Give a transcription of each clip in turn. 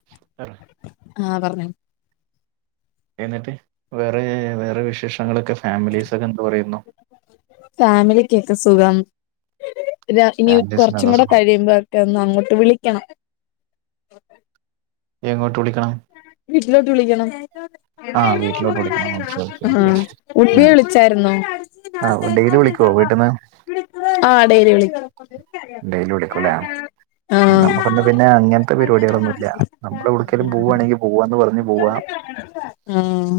[unintelligible] ആ പറഞ്ഞോ? എന്നിട്ട് വേറേ വേറെ വിശേഷങ്ങളൊക്കെ ഫാമിലീസൊക്കെ എന്ത് പറയുന്നു. ഫാമിലിക്ക്ക്കെ സുഖം. ര ഇനി കുറച്ചും ഫാമിലീസിനൊക്കെ കൂടെ സുഖം കഴിയുമ്പോ രന്ന് അങ്ങോട്ട് വിളിക്കണം. എങ്ങോട്ട് വിളിക്കണം.? വീട്ട്ലോട്ടുളിക്കണം [inaudible] ആ വീട്ടിലോട്ട് വിളിക്കണം ഓക്കെ ഓക്കെ [unintelligible] ആഹ ഓക്കെ ഉമ്മി വിളിച്ചായിുന്നോ? ആ വെഡയലി വിളിക്കോ വീട്ടിന്ന്. ആ ഡെയലി വിളിക്കും ഡെയിലി വിടിക്കുംല്ലേ? ആഹ് നമ്മുക്കൊന്നു പിന്നെ അങ്ങനത്തെ പരിപാടികളൊന്നും ഇല്ല നമ്മള് എവിട്കെലും പോ പോണെങ്കി പോവന്ന് പറഞ്ഞു പോവാ. ആഹ്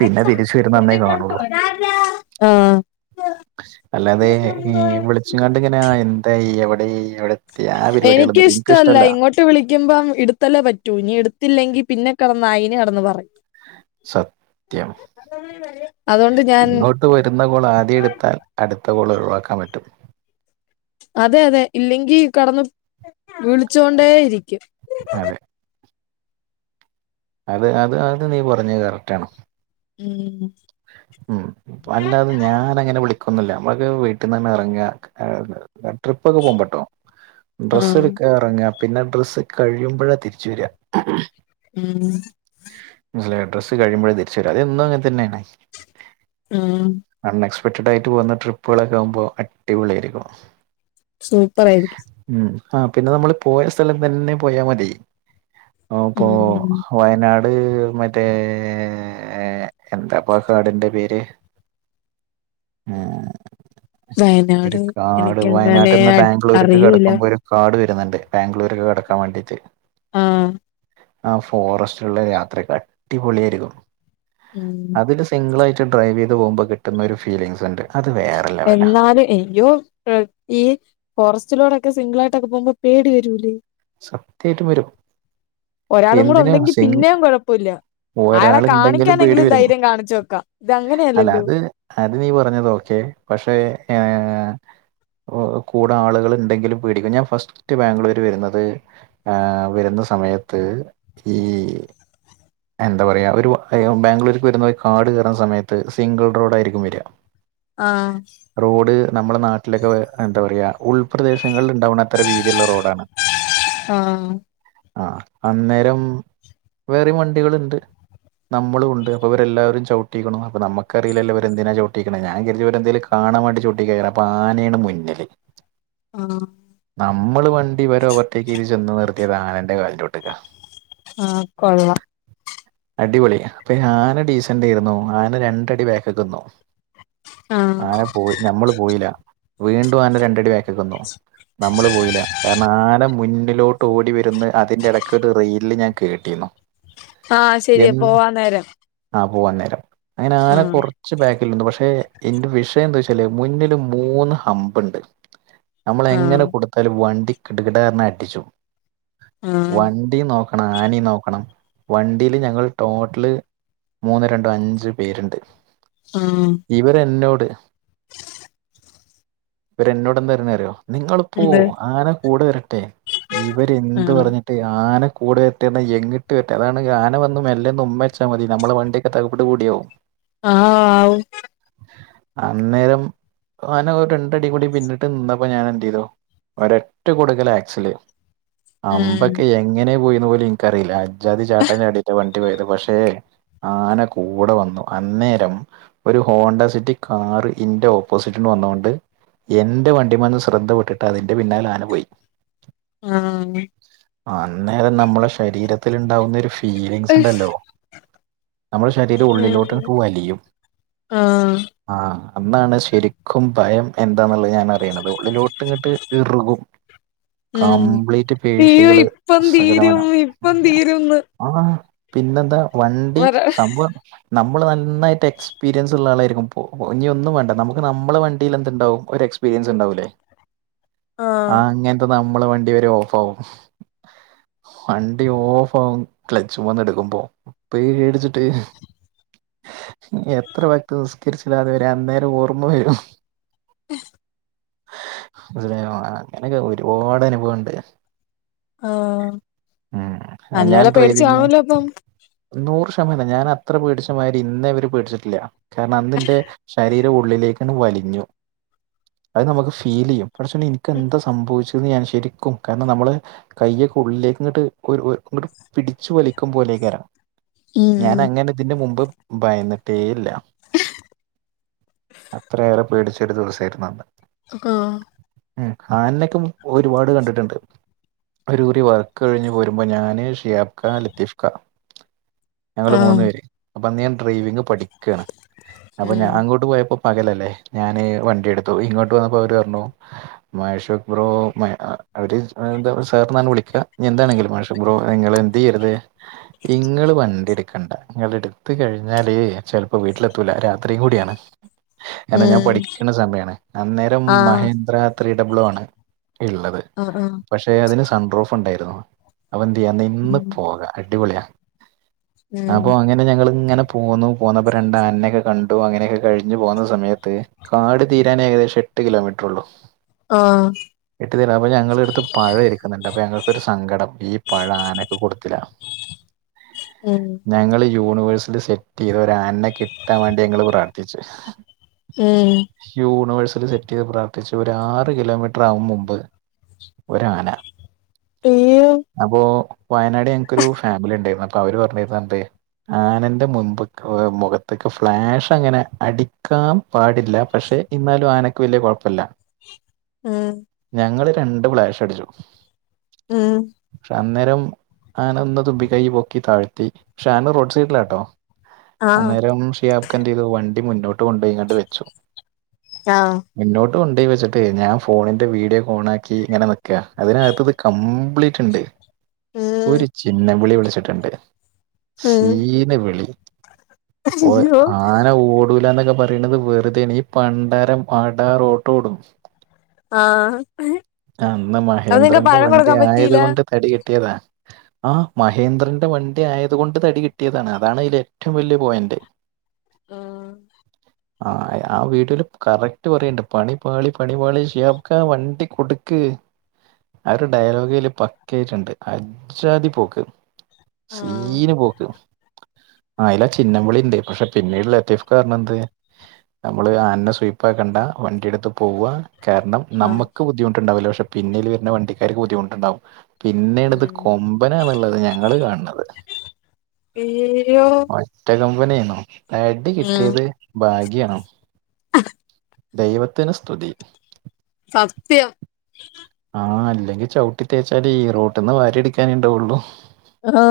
പിന്നെ തിരിച്ച് വരുന്ന അന്നേ കാണുള്ളൂ. ആഹാ അല്ലാതെ ഈ വിളിച്ചങ്ങാണ്ട്ങ്ങനെ എന്താ എവിടെ എവിടെതി തി ആാ പരിപാടിളുന്നുംല്ല ഇന്ക്ക് ഇഷ്ടല്ല. ട്ട് വിളിക്കുമ്പം ഇടുത്തല്ലേ പറ്റൂ. ഇനി ഇട് ത്തില്ലെങ്കി പിന്നെ കടന്ന് അയിന് കടന്ന് പറയും. സത്യം അതൊണ്ട് ഞാൻ ട്ട് വരുന്ന ഗോൾ ആദ്യ എടുത്താൽ അടുത്ത ഗോൾ ഒഴിവാക്കാൻ പറ്റും. അതെ അതെ ഇല്ലെങ്കി കടന്ന്, വിളിച്ചൊണ്ടേ ഇരിക്കും. അതെ, അതെ അത് അത് നീ പറഞ്ഞത് കറക്റ്റ് ആണ്. [unintelligible] ഉം അല്ലാതെ ഞാൻങ്ങനെ വിളിക്കൊന്നില്ല. നമ്മള്ക്കെ വീട്ടിന്നാണ്ട് ഇറങ്ങ. ആ ട്രിപ്പ ഒക്കെ പോകുബോട്ടോ ഡ്രസ്സ് ആഹ് ഇടുക്ക ഇറങ്ങ പിന്നെ ഡ്രസ്സ് കഴിയുമ്പഴാ തിരിച്ച് വരാ. [unintelligible] അലെ ഡ്രസ്സ് കഴിയുമ്പോഴേ തിരിച്ചു വരും. അതെന്നും അങ്ങനെ തന്നെണ് ആഹേം അൺ എക്സ്പെക്ടഡ് ആയിട്ട് പോകുന്ന ട്രിപ്പുകളൊക്കെ ആവുമ്പോ, അടിപൊളി ആയിരിക്കും. സൂപ്പറായിരിക്കും ഉം ആ പിന്നെ നമ്മള് പോയ സ്ഥലം തന്നെ പോയാ മതി. ഓ പ്പൊ ഉം വയനാട് മറ്റേ എാ എന്താപോ പ്പാക്കാടിന്റെ പേര് ഹേ ഒരു വയനാട് കാട് എനിക്കങ്ങനെ വയനാട്ട്ന്ന് ബാംഗ്ലൂർക്ക് അറിയൂല കടക്കുമ്പോ ഒരു കാട് വരുന്നുണ്ട്. ബാംഗ്ലൂരൊക്കെ കടക്കാൻ വാണ്ടിട്ട്. ആഹാ ആ ഫോറസ്റ്റ്ള്ള യാത്രക്കെ അടിപൊളിയായിരിക്കും. ഉും തിൻ്റെ സിംഗിളായിട്ട് ഡ്രൈവ്യ്ത് പോക്പോൾ കിട്ടുന്ന ഒരു ഫീലിംഗ്സ് ഉണ്ട്. അത് വേറെ ലെവലാ എന്നാലും എയ്യോ അഹ ഈ ഫോറസ്റ്റിലോടെൊക്കെ സിംഗിളായിട്ടൊക്കെ പോകുമ്പോ പേടി വരൂല്ലേ? സത്യാ യിട്ടും വരും. ഒരാളും എന്തിന് കുടെണ്ടെങ്കിൽ സിംഗ് പിന്നെ കുഴപ്പമില്ല. അയാളെ ഒരാളുണ്ടെങ്കിലും പേടി കാണിക്കാാനെങ്കിലും വരും ധൈര്യം കാണിച്ചച്ച് വോക്കാം. അല്ല ഇതങ്ങനെയല്ലല്ലോ? അത് അത് നീ പറഞ്ഞത് ഓക്കെ പക്ഷേ ഏാ കൂടെ ആളുകള്ണ്ടെങ്കിലും പേടിക്കും. ഞാൻ ഫസ്റ്റ് ബാംഗ്ലൂര് വരുന്നത്. ത് ആഹ വരുന്ന സമയത്ത്. ഈ എന്താ പറയാ ഒരു ബാംഗ്ലൂരിക്ക് വരുന്ന കാട് കേറാൻ സമയത്ത് സിംഗിൾ റോഡായിരിക്കും വരാ. [inaudible] ആഹ് റോഡ് നമ്മുടെ നാട്ടിലൊക്കെ എന്താ പറയാ ഉൾപ്രദേശങ്ങളിൽ ഇണ്ടാവ്ണത്ര വീതിയിള്ള റോഡാണ് ആഹ് ആഹ് അന്നേരം വേറിം വണ്ടികള്ണ്ട് നമ്മളുണ്ട് അപ്പ ഇവരെ എല്ലാവരും ചൗട്ടീക്ക്ണു അപ്പ നമ്മക്കറീലല്ലോ ഇവരെന്തിനാ ചൗട്ടീക്ക്ണേ ഞാൻ കര്തി ഇവരെന്തേലും കാ കാണാൻ വേണ്ടി ചൗട്ടേകാരം അപ്പ ആനേണ് മുന്നില് ആഹ് നമ്മള് വണ്ടി വരെ ഓവർടേക്ക് ചെയ്ത് ചെന്ന് നിർത്തിയത് ആനൻ്റെ കാൽന്റെ ചോട്ട്ക്കാ ആഹ് കൊള്ളാം ഹജ്ഗ്ഠാസ്സ്ഫ് അടിപൊളി അപ്പ ഈ ആന ഡീസന്റേയിരുന്നു ആന രണ്ടടി ബേക്ക്ക്ക്ന്നു ആഹ് ആന പോയി ഞമ്മള് പോയീല വീണ്ടും ആന രണ്ടടി ബേ നിന്നെന്നു നമ്മള് പോയില്ല കാരണം ആന മുന്നിലോട്ട് ഓടി വരുന്നെ അതിന്റെ എടക്ക് ഒരു റീൽല് ഞാൻ കേട്ടിരുന്നു ആഹ് ശരിയാ പോവാൻ നേരം ആഹ് പോവാൻ നേരം അങ്ങനെ ആന ആഹ് കൊർ ച്ച് ബാക്കിൽ നിന്നു പക്ഷെ എന്റെ വിഷയം എന്താച്ചാല് മുന്നില് മൂന്ന് ഹമ്പ്ണ്ട് നമ്മള് എങ്ങനെ ആഹ് കൊട്ത്താലും വണ്ടി കിട്കിടാർഞ്ഞ് അട്ടിച്ചും. വ ആഹ് ണ്ടിം നോക്കണം ആനിം നോക്കണം വണ്ടീല് ഞങ്ങള് ടോട്ടല് മൂന്ന് രണ്ടും അഞ്ച് പേര്ണ്ട് ആഹ് ഇവര് എന്നോട് ഇവര് എന്നോട് എന്താ പറഞ്ഞിന്നറിയോ നിങ്ങള് പോ എന്ത് അങ്ങനെ കൂടെ വരട്ടെ ഇവര്ന്ത് ആഹ് പറഞ്ഞി മ ആന കൂടെ വെത്തി എന്ന എങ്ങിട്ട് വറ്റുക അതാണ് ആന വന്ന മെല്ലന്ന് ഉമ്മച്ചാൽ മതി നമ്മുടെ വണ്ടിയൊക്കെ തകപ്പട്ട് കൂടിയാവവും ഗ്ഗ് ആഹ ആഔ അന്നേരം ആന രണ്ടടി കൂടി പിന്നിട്ട് നിന്നപ്പോൊ ഞാൻ എന്ത് ചെയ്തോ ഒര ഒറ്റ കൊട്ക്കല് ആക്സല് ഉം ഇങ്ങനെ പോയുന്ന പോലും എനിക്കറിയില്ലജാദ ചാട്ടാൻ ചാടിയിട്ട് വണ്ടി പോയത് പക്ഷെ ആന കൂടെ വന്നു അന്നേരം ഒരു ഹോണ്ട സിറ്റി കാർ ഇന്റെ ഓപ്പോസിറ്റന് വന്നൊണ്ട് എന്റെറെ വണ്ടിമന്ന് ശ്രദ്ധപ്പെട്ടിട്ട് അതിന്റെ പിന്നാലെ ആന പോയി ആഹ അന്നേരം നമ്മള ശരീരത്തിൽ ഉണ്ടാവുന്ന ഒരു ഫീലിങ്സ് ഉണ്ടല്ലോ നമ്മുടെ ശരീരം ഉം ഉള്ളിലോട്ട പൂവലിയും ആഹ് ആഹ അന്നാണ് ശരിക്കും ഭയം എന്താന്നുള്ളത് ഞാൻ അറിയണത് ഉള്ളിലോട്ട് ഇങ്ങിട്ട് ഇറുകും ഉം കംപ്ലീറ്റ് അയ്യോ പേഴ്ശികള് ഇപ്പം സകലമാന തീരും ഇപ്പം തീരുംന്ന് ആഹ പിന്നെന്താ വണ്ടി പറ സംഭവം നമ്മള് നന്നായിട്ട് എക്സ്പീരിയൻസ് ഉള്ള ആളായിരിക്കും ഇ ഇനിിയ ഒന്നും വണ്ട നമുക്ക് നമ്മളെ വണ്ടിൽ എന്തുണ്ടാവും ഒരു എ്പ എ്പരിയസ് ഉണ്ടാവല്ലേ ആ ആഹ് അങ്ങനത്തെ നമ്മള് വണ്ടി വരെ ഓഫ് ആകും വണ്ടി ഓഫ് ആകും ക്ലച്ച് പോന്ന് എടുക്കുമ്പോ പേടിച്ചിട്ട് എത്ര വക്ത് നിസ്കരിച്ചില്ലാതെ വരെ അന്നേരം ഓർമ വരും ഉ അ അങ്ങനൊക്കെ ഒരുപാട് അനുഭവംുണ്ട് ആഹ് ഉ ഞാൻ നല്ലപോലെ പേടിച്ച് ഡ്രൈവിങ് കാണുവല്ലോ അപ്പം നൂറ് ശമനം ഞാൻ അത്ര പേടിച്ചമാതിരി ഇന്ന ഇവര് പേടിച്ചിട്ടില്ല കാരണം അതിന്റെ ശരീരം ഉള്ളി ലക്കാങ്ങട് വലിഞ്ഞു. അത് നമുക്ക് ഫീൽ ചെയ്യും. എനിക്ക് എന്താ സംഭവിച്ചെന്ന് ഞാൻ ശരിക്കും, കാരണം നമ്മള് കയ്യൊക്കെ- ഉള്ളിലേക്ക് ഇങ്ങോട്ട് ഇങ്ങോട്ട് പിടിച്ചു വലിക്കും പോലെക്കരം. ഞാന ഉം അങ്ങനെ ഇതിന്റെ മുമ്പ് ഭയന്നിട്ടേ ഇല്ല. അത്രയേറെ പേടിച്ചൊരു ദിവസമായിരുന്നു അത്. [inaudible] ഉ ആനനെക്കെ ഒരുപാട് കണ്ടിട്ടുണ്ട്. ഒരു കുറി വർക്ക് കഴിഞ്ഞ് പോരുമ്പോൾ ഞാന്, ഷിയാബ്ക്കാ, ലത്തീഫ്ക്കാ- ഞങ്ങള് ആഹ് മൂന്ന്പേര് അപ്പം അന്ന് ഞാൻ ഡ്രൈവിങ് പഠിക്കണ്. അപ്പ ഉം ഞാൻ അങ്ങോട്ട് പോയപ്പോ- പകലല്ലേ ഞാന് വണ്ടി എടുത്തു. ഇങ്ങോട്ട് വന്നപ്പോ അവര് പറഞ്ഞു- മഷുക് ബ്രോ അവര് എന്താ സാർ എന്നാ വിളിക്കുക, ഇനി എന്താണെങ്കിലും മഷ- ബ്രോ നിങ്ങൾ എന്ത് ചെയ്യരുത്, ഇങ്ങള് വണ്ടി എടുക്കണ്ട, നിങ്ങള എടുത്ത് കഴിഞ്ഞാലേ ചിലപ്പോ- വീട്ടിലെത്തൂല രാത്രിയും കൂടിയാണ്. [inaudible] അന്ന് ഞാൻ ഉം പഠിക്കുന്ന സമയമാണ്, അന്നേരം ആഹ് മഹേന്ദ്ര ത്രീഡബിൾവൺ ആണ് ഉള്ളത്. ആഹാ ആഹാ... ! പക്ഷെ അതിന് സൺറോഫ് ഉണ്ടായിരുന്നു, അപ്പോഎന്തേയ്യാ നിന്ന് ഉം പോകാം അടിപൊളിയാ. ഉം അപ്പോ അങ്ങനെ. പിന്നെ ഞങ്ങൾ ഇങ്ങനെ പോന്നു, പോന്നപ്പോ രണ്ടാ അനനെയൊക്കെ കണ്ടു അങ്ങനെയൊക്കെ കഴിഞ്ഞു പോകുന്ന സമയത്ത്- കാട് തീരാനേഏകദേശം എട്ട് കിലോമീറ്റർ ഉള്ളു. ആഹാ! കട്ടി തരാ അപ്പോ ഞങ്ങള അടുത്ത് പഴം ഇരിക്കുന്നുണ്ട് അപ്പോ ഞങ്ങൾക്കൊരു സങ്കടം ഈ പഴ ആനക്ക്കൊടുത്തില്ല. [inaudible] ഉം... ! ഞങ്ങള് യൂണിവേഴ്സിൽ സെറ്റ് ചെയ്ത ഒരാനനെ കിട്ടാൻ വേണ്ടി ഞങ്ങള് പ്രാർത്ഥിച്ചു. ഉം.. ! യൂണിവേഴ്സൽ സെറ്റ് ചെയ്ത് പ്രാർത്ഥിച്ചു. ഒരാറ് കിലോമീറ്റർ ആകുമുമ്പ് ഒരാന. [unintelligible] [inaudible] അപ്പോ വയനാട് ഞക്കൊരു ഫാമിലി ഉണ്ടായിരുന്നു, അപ്പോ അവര് പറഞ്ഞിരുന്നെന്ത് - ആനന്റെ മുൻപ് മുഖത്തേക്ക- ങ്ങനെ ഫ്ലാഷ് അങ്ങനെ അടിക്കാൻ പാടില്ല പക്ഷെ, എന്നാലും ആനക്ക് വലിയ കുഴപ്പല്ല. [unintelligible] ഞങ്ങള് രണ്ട് ഫ്ലാഷടിച്ചു. ഉം.. ! അന്നേരം ആന ഒന്ന് തുമ്പികൈ പൊക്കി താഴ്ത്തി, പക്ഷെ ആന റോഡ് സൈഡിലാട്ടോ. ആഹ് അന്നേരം ഷിയാബ്ക്ക് എന്തേതു, വണ്ടി മുന്നോട്ട് കൊണ്ട്പോയിങ്ങണ്ട് വെച്ചു. ആഹ് മുന്നോട്ട് കൊണ്ടു പോയിവെച്ചപ്പോ - അതെ ഞാൻ ഫോണിന്റെ വീഡിയോ ഓണാക്കി ഇങ്ങനെ നിക്ക അതിനകത്ത് ഇത് കംപ്ലീറ്റ് ഉണ്ട്. ഉം ഒരു ചിന്നം വിളി വിളിച്ചിട്ടുണ്ട്. ഉം സീന് വിളി പോ അയ്യോ ആന, ഓടൂലന്നൊക്കെ പറയണുന്നത്- വെറുതെണ് ഈ പണ്ടരം അടറോട്ടോടും. ആഹാ... ! അന്ന് മഹേന്ദ്രന്റെ വണ്ടി ആയത് പറ്റിയില്ല കൊണ്ട് തടി കിട്ടിയതാ. ആ മഹേന്ദ്രന്റെ വണ്ടി ആയത് കൊണ്ട് തടി കിട്ടിയതാണ്, അതാണ് അതില ഏറ്റവും വലിയ പോയിന്റ്. [inaudible] ആഹാ... ! ആഹാ ആഹാ ആവീഡിയോല് കറക്റ്റ് പറയണ്ട് പണി പാളി, പണി പാളി ഷിയാബ്കാ വണ്ടി കൊടുക്ക്. ആ ഒരു ഡയലോഗല് പക്ക ആയിട്ടുണ്ട് അജ്ജതി പോക്ക്. ആഹ് സീന് പോക്ക് അയില്ലാ ചിന്നംവിളിണ്ട് പക്ഷേ പിന്നീട് ലത്തീഫ്ക്കറ്ഞ്ഞെന്ത് നമ്മള് ആനനെ സുയിപ്പാക്കണ്ട വണ്ടിയെടുത്ത് പോ പോവ കാരണം ആഹ് നമുക്ക് ബുദ്ധിമുട്ടുണ്ടവ് ല പക്ഷെ പിന്നൽ വരുന്ന വണ്ടിക്കാർക്ക് ബുദ്ധിമുട്ടുണ്ടാവും പിന്നെണത് ഉം കൊമ്പന ന്നുള്ളത് ഞങ്ങള് കാണ് അയ്യോ ണത് ഒറ്റ കൊമ്പനയ്നു പാടി ഉം കിട്ടിയത് ഭാഗ്യാണോ ദൈവത്തിന് സ്തുതി സത്യം ആഹ അല്ലെങ്കിൽ ചവിട്ടി തേച്ചാലയ് റോട്ടില് ന്ന് വാരിയെടുക്കാനേ ണ്ടാവൊള്ളു ആഹ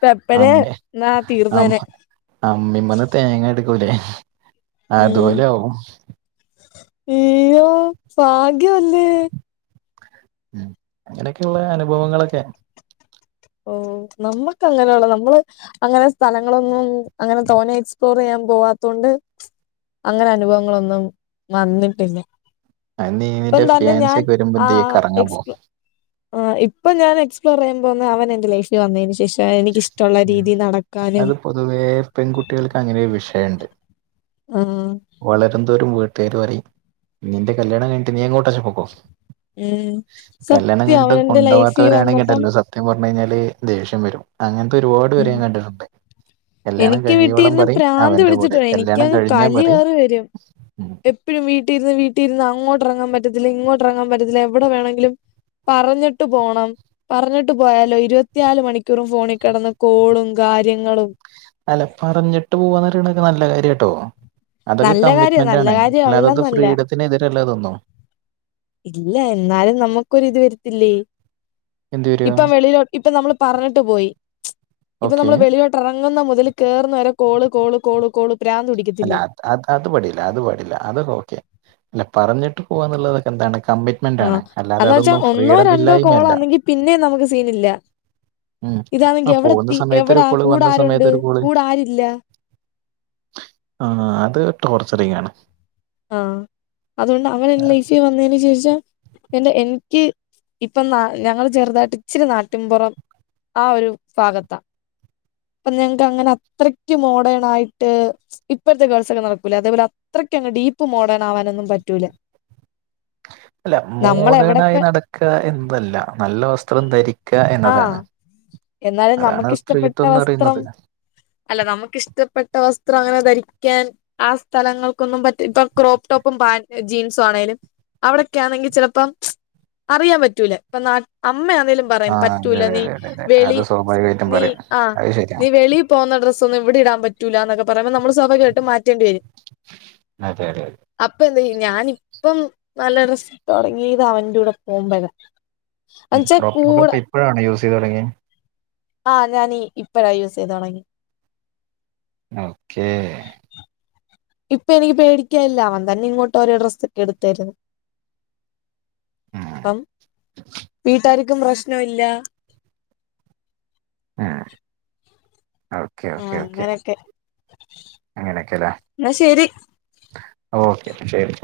പ്പ പ്പനെ അമ്മ എന്നാ അമ്മ തീർന്നെനെ അമ്മിമ്മന്ന് തേങ്ങ എടുക്കൂല്ലേ അതുപോലാകും ഇയ്യോ ഭാഗ്യ ല്ലേ ഉം അങ്ങനെയൊക്കെയുള്ള അനുഭവങ്ങളൊക്കെ ഓ നമ്മുക്ക് അങ്ങനെണ് നമ്മള് അങ്ങനെ സ്ഥലങ്ങളൊന്നും അങ്ങനെ തോന്നെ എക്സ്പ്ലോറെയ്യാൻ പോവാത്തൊണ്ട് അങ്ങനെ അനുഭവങ്ങളൊന്നും വന്നിട്ടില്ല അത് നീ നിന്റെ പ്പതന്നെ ഫിയാൻസി ഞാൻ ഒക്കെ വരുമ്പോ ആ എന്ത് ചെയ്യും കറങ്ങാൻ പോവും എക്സ്പ ആ ഇപ്പൊ ഞാൻ എക്സ്പ്ലോർ ചെയ്യബോവുന്നെ അവൻ എന്റെറെ ലൈഫിൽ വന്നെന് ശേഷ എനിക്കിഷ്ടള്ള രീതി നടക്കാനും അത് പൊതുവേ പെൺകുട്ടികൾക്ക് അങ്ങനെ ഒരു വിഷയണ്ട് ആഹ വളരുന്തോറും വീട്ടാര് പറയും നീന്റെ കല്യാണം കഴിഞ്ഞട്ട് നീ എങ്ങോട്ടാച്ചാ പോക്കോ ഉം കല്യാണം സത്യം അവൻ കഴിഞ്ഞിട്ട് എന്റെ ലൈഫിൽ കൊണ്ടോവാത്തരാണെങ്കി വന്നപ്പം ണ്ടെല്ലോ സത്യം സത്യം പറഞ്ഞാല് ദേഷ്യം വരും അങ്ങനത്തെ ഒരുപാട് പേരെ ഉം ഞാൻ കണ്ടിട്ടുണ്ട് കല്യാണം എനിക്ക് കഴിയിയോളം വീട്ടിലിരുന്ന് പറിം പ്രാന്ത് അവന്റെ കൂടെ പിടിച്ചിട്ടുണ്ട്. കല്യാണം എനിക്കങ്ങ് കഴിഞ്ഞ പറിം എപ്പോഴും വീട്ടിരുന്ന് വീട്ടിരുന്ന് അങ്ങോട്ടിറങ്ങാൻ പറ്റത്തില്ല ഇങ്ങോട്ട് ഇറങ്ങാൻ പറ്റത്തില്ല എടെ വേണെങ്കിലും പറഞ്ഞിട്ട് പോണം പറഞ്ഞിട്ട് പോയാലോ ഇരുപത്തിനാല് മണിക്കൂറും ഫോണിൽ കിടന്ന് കോളും കാര്യങ്ങളും അല്ല പറഞ്ഞിട്ട് പോവാന്നറിയണൊക്കെ നല്ല കാര്യം കേട്ടോ അതൊക്കെ നല്ല കാര്യാ കമ്മിറ്റ്മെന്റ് നല്ല ആണ് കാര്യം അല്ലാത ത് അല്ലെന്നല്ല. ഫ്രീഡത്തിനെതിരല്ല തോന്നുന്നു ഇല്ല എന്നാലും നമുക്കൊരി ഇത് വരത്തില്ലേ എന്ത് വരിക ഇപ്പം വെളിലോ ഇപ്പ നമ്മൾ പറഞ്ഞിട്ട് പോയി ഇപ്പൊ ഓക്കെ നമ്മൾ വെളിലോട്ട് ഉറങ്ങുന്ന മുതൽ കേറുന്ന വരെ കോള് കോള് കോള് കോള് പ്രാന്തു പിടിക്കത്തില്ലേ അത അത് പടിയില്ല അത് പാടിയില്ല അതൊക്കെ ഓക്കെ അല്ല പറഞ്ഞിട്ട് പോവാന്നുള്ളതൊക്കെ എന്താണ് കമ്മിറ്റ്മെന്റ് അത് ആഹ്. കൊണ്ടാണ് അല്ലാതെ എന്ന് വെച്ചാ അതൊന്നും ഒന്നോ രണ്ടോ ഫ്രീഡമില്ലായ്മ അല്ല കോളാണെങ്കി പിന്നേം നമുക്ക് സീനില്ല. ഉം ആ ഇതാണെങ്കി പോകുന്ന എവിടെത്തി സമയത്തൊരു എവിടാ കോള് കൂടെ വന്ന ആരുണ്ട് സമയത്തൊരു കോള് കൂടെ ആരില്ല ആ അത് ടോർച്ചറിങ്ങാണ് ആഹ അതുകൊണ്ട് അവന് എന്റെ ലൈഫിൽ വന്നതിന് ശേഷം എല്ല എനിക്ക് ഇപ്പൊ ന ഞങ്ങള് ചെറുതായിട്ട് ഇച്ചിരി നാട്ടിൻപുറം ആ ഒരു ഭാഗത്ത അപ്പൊ ഞങ്ങക്ക് അങ്ങനെ അത്രക്ക് മോഡേണായിട്ട് ഇപ്പോഴത്തെ ഗേൾസ് ഒക്കെ നടക്കൂലെ അതേപോലെ അത്രക്കങ്ങട്ട് ഡീപ്പ് മോഡേൺ ആവാനൊന്നും പറ്റൂല അല്ല മോഡേണായി നമ്മളെവിടൊക്കെ നടക്കു എന്നതല്ല നല്ല വസ്ത്രം ധരിക്ക ആഹ് എന്നതാണ് എന്നാലും അതാണ് നമുക്കിഷ്ടപ്പെട്ട സ്ത്രീത്വം എന്ന് വസ്ത്രം പറയുന്നത് അല്ല നമുക്കിഷ്ടപ്പെട്ട വസ്ത്രം അങ്ങനെ ധരിക്കാൻ ആ സ്ഥലങ്ങൾക്കൊന്നും പറ്റ് ഇപ്പ ക്രോപ്പ് ടോപ്പും പാന്റും ജീൻസും ആണേലും അവിടൊക്കൊണെങ്കിൽ ചെലപ്പം അറിയാൻ പറ്റൂല ഇപ്പ അമ്മണലും ആ പറയാം അതെ പറ്റൂല അതെ നീ അതെ അതെ അതെ അത് വെളി സ്വാഭാവികമായിട്ടും നീ പറയും ആ അത് നീ ശരിയാണ് വെളീ പോന്ന ഡ്രസ് ഒന്നും ഇവിടെ ഇടാൻ പ റ്റൂലന്നൊക്കെ പറയുമ്പോ നമ്മള് സ്വാഭാവികായിട്ട് മാറ്റേണ്ടി വരും അതെ അതെ അതെ അപ്പൊ എന്തെയ്യും ഞാന് ഇപ്പം നല്ല ഡ്രസ്സ് ഇട്ട് തുടങ്ങിയത് അവന്റൂടെ പോമ്പഴാ അന്നച്ച കൂട ഇപ്പോഴാണോ യൂസ് ചെയ്ത് തുടങ്ങിയേ ആ ഞാനീ ഇപ്പഴാ യൂസെയ്ത് തുടങ്ങി ഓക്കേ ഇപ്പൊ എനിക്ക് പേടിക്കാല്ല അവൻ തന്നെ ഇങ്ങോട്ട് ഒരു ഡ്രസ്സ് ഒക്കെ എടുത്തരുന്ന് അപ്പം വീട്ടാര്ക്കും പ്രശ്നല്ല ആ ഓക്കെ ആഹ് ഓക്കെ ഓക്കെ അങ്ങനൊക്കെ അങ്ങനൊക്കെല്ലേ എന്നാ ശരി ഓക്കെ ശരി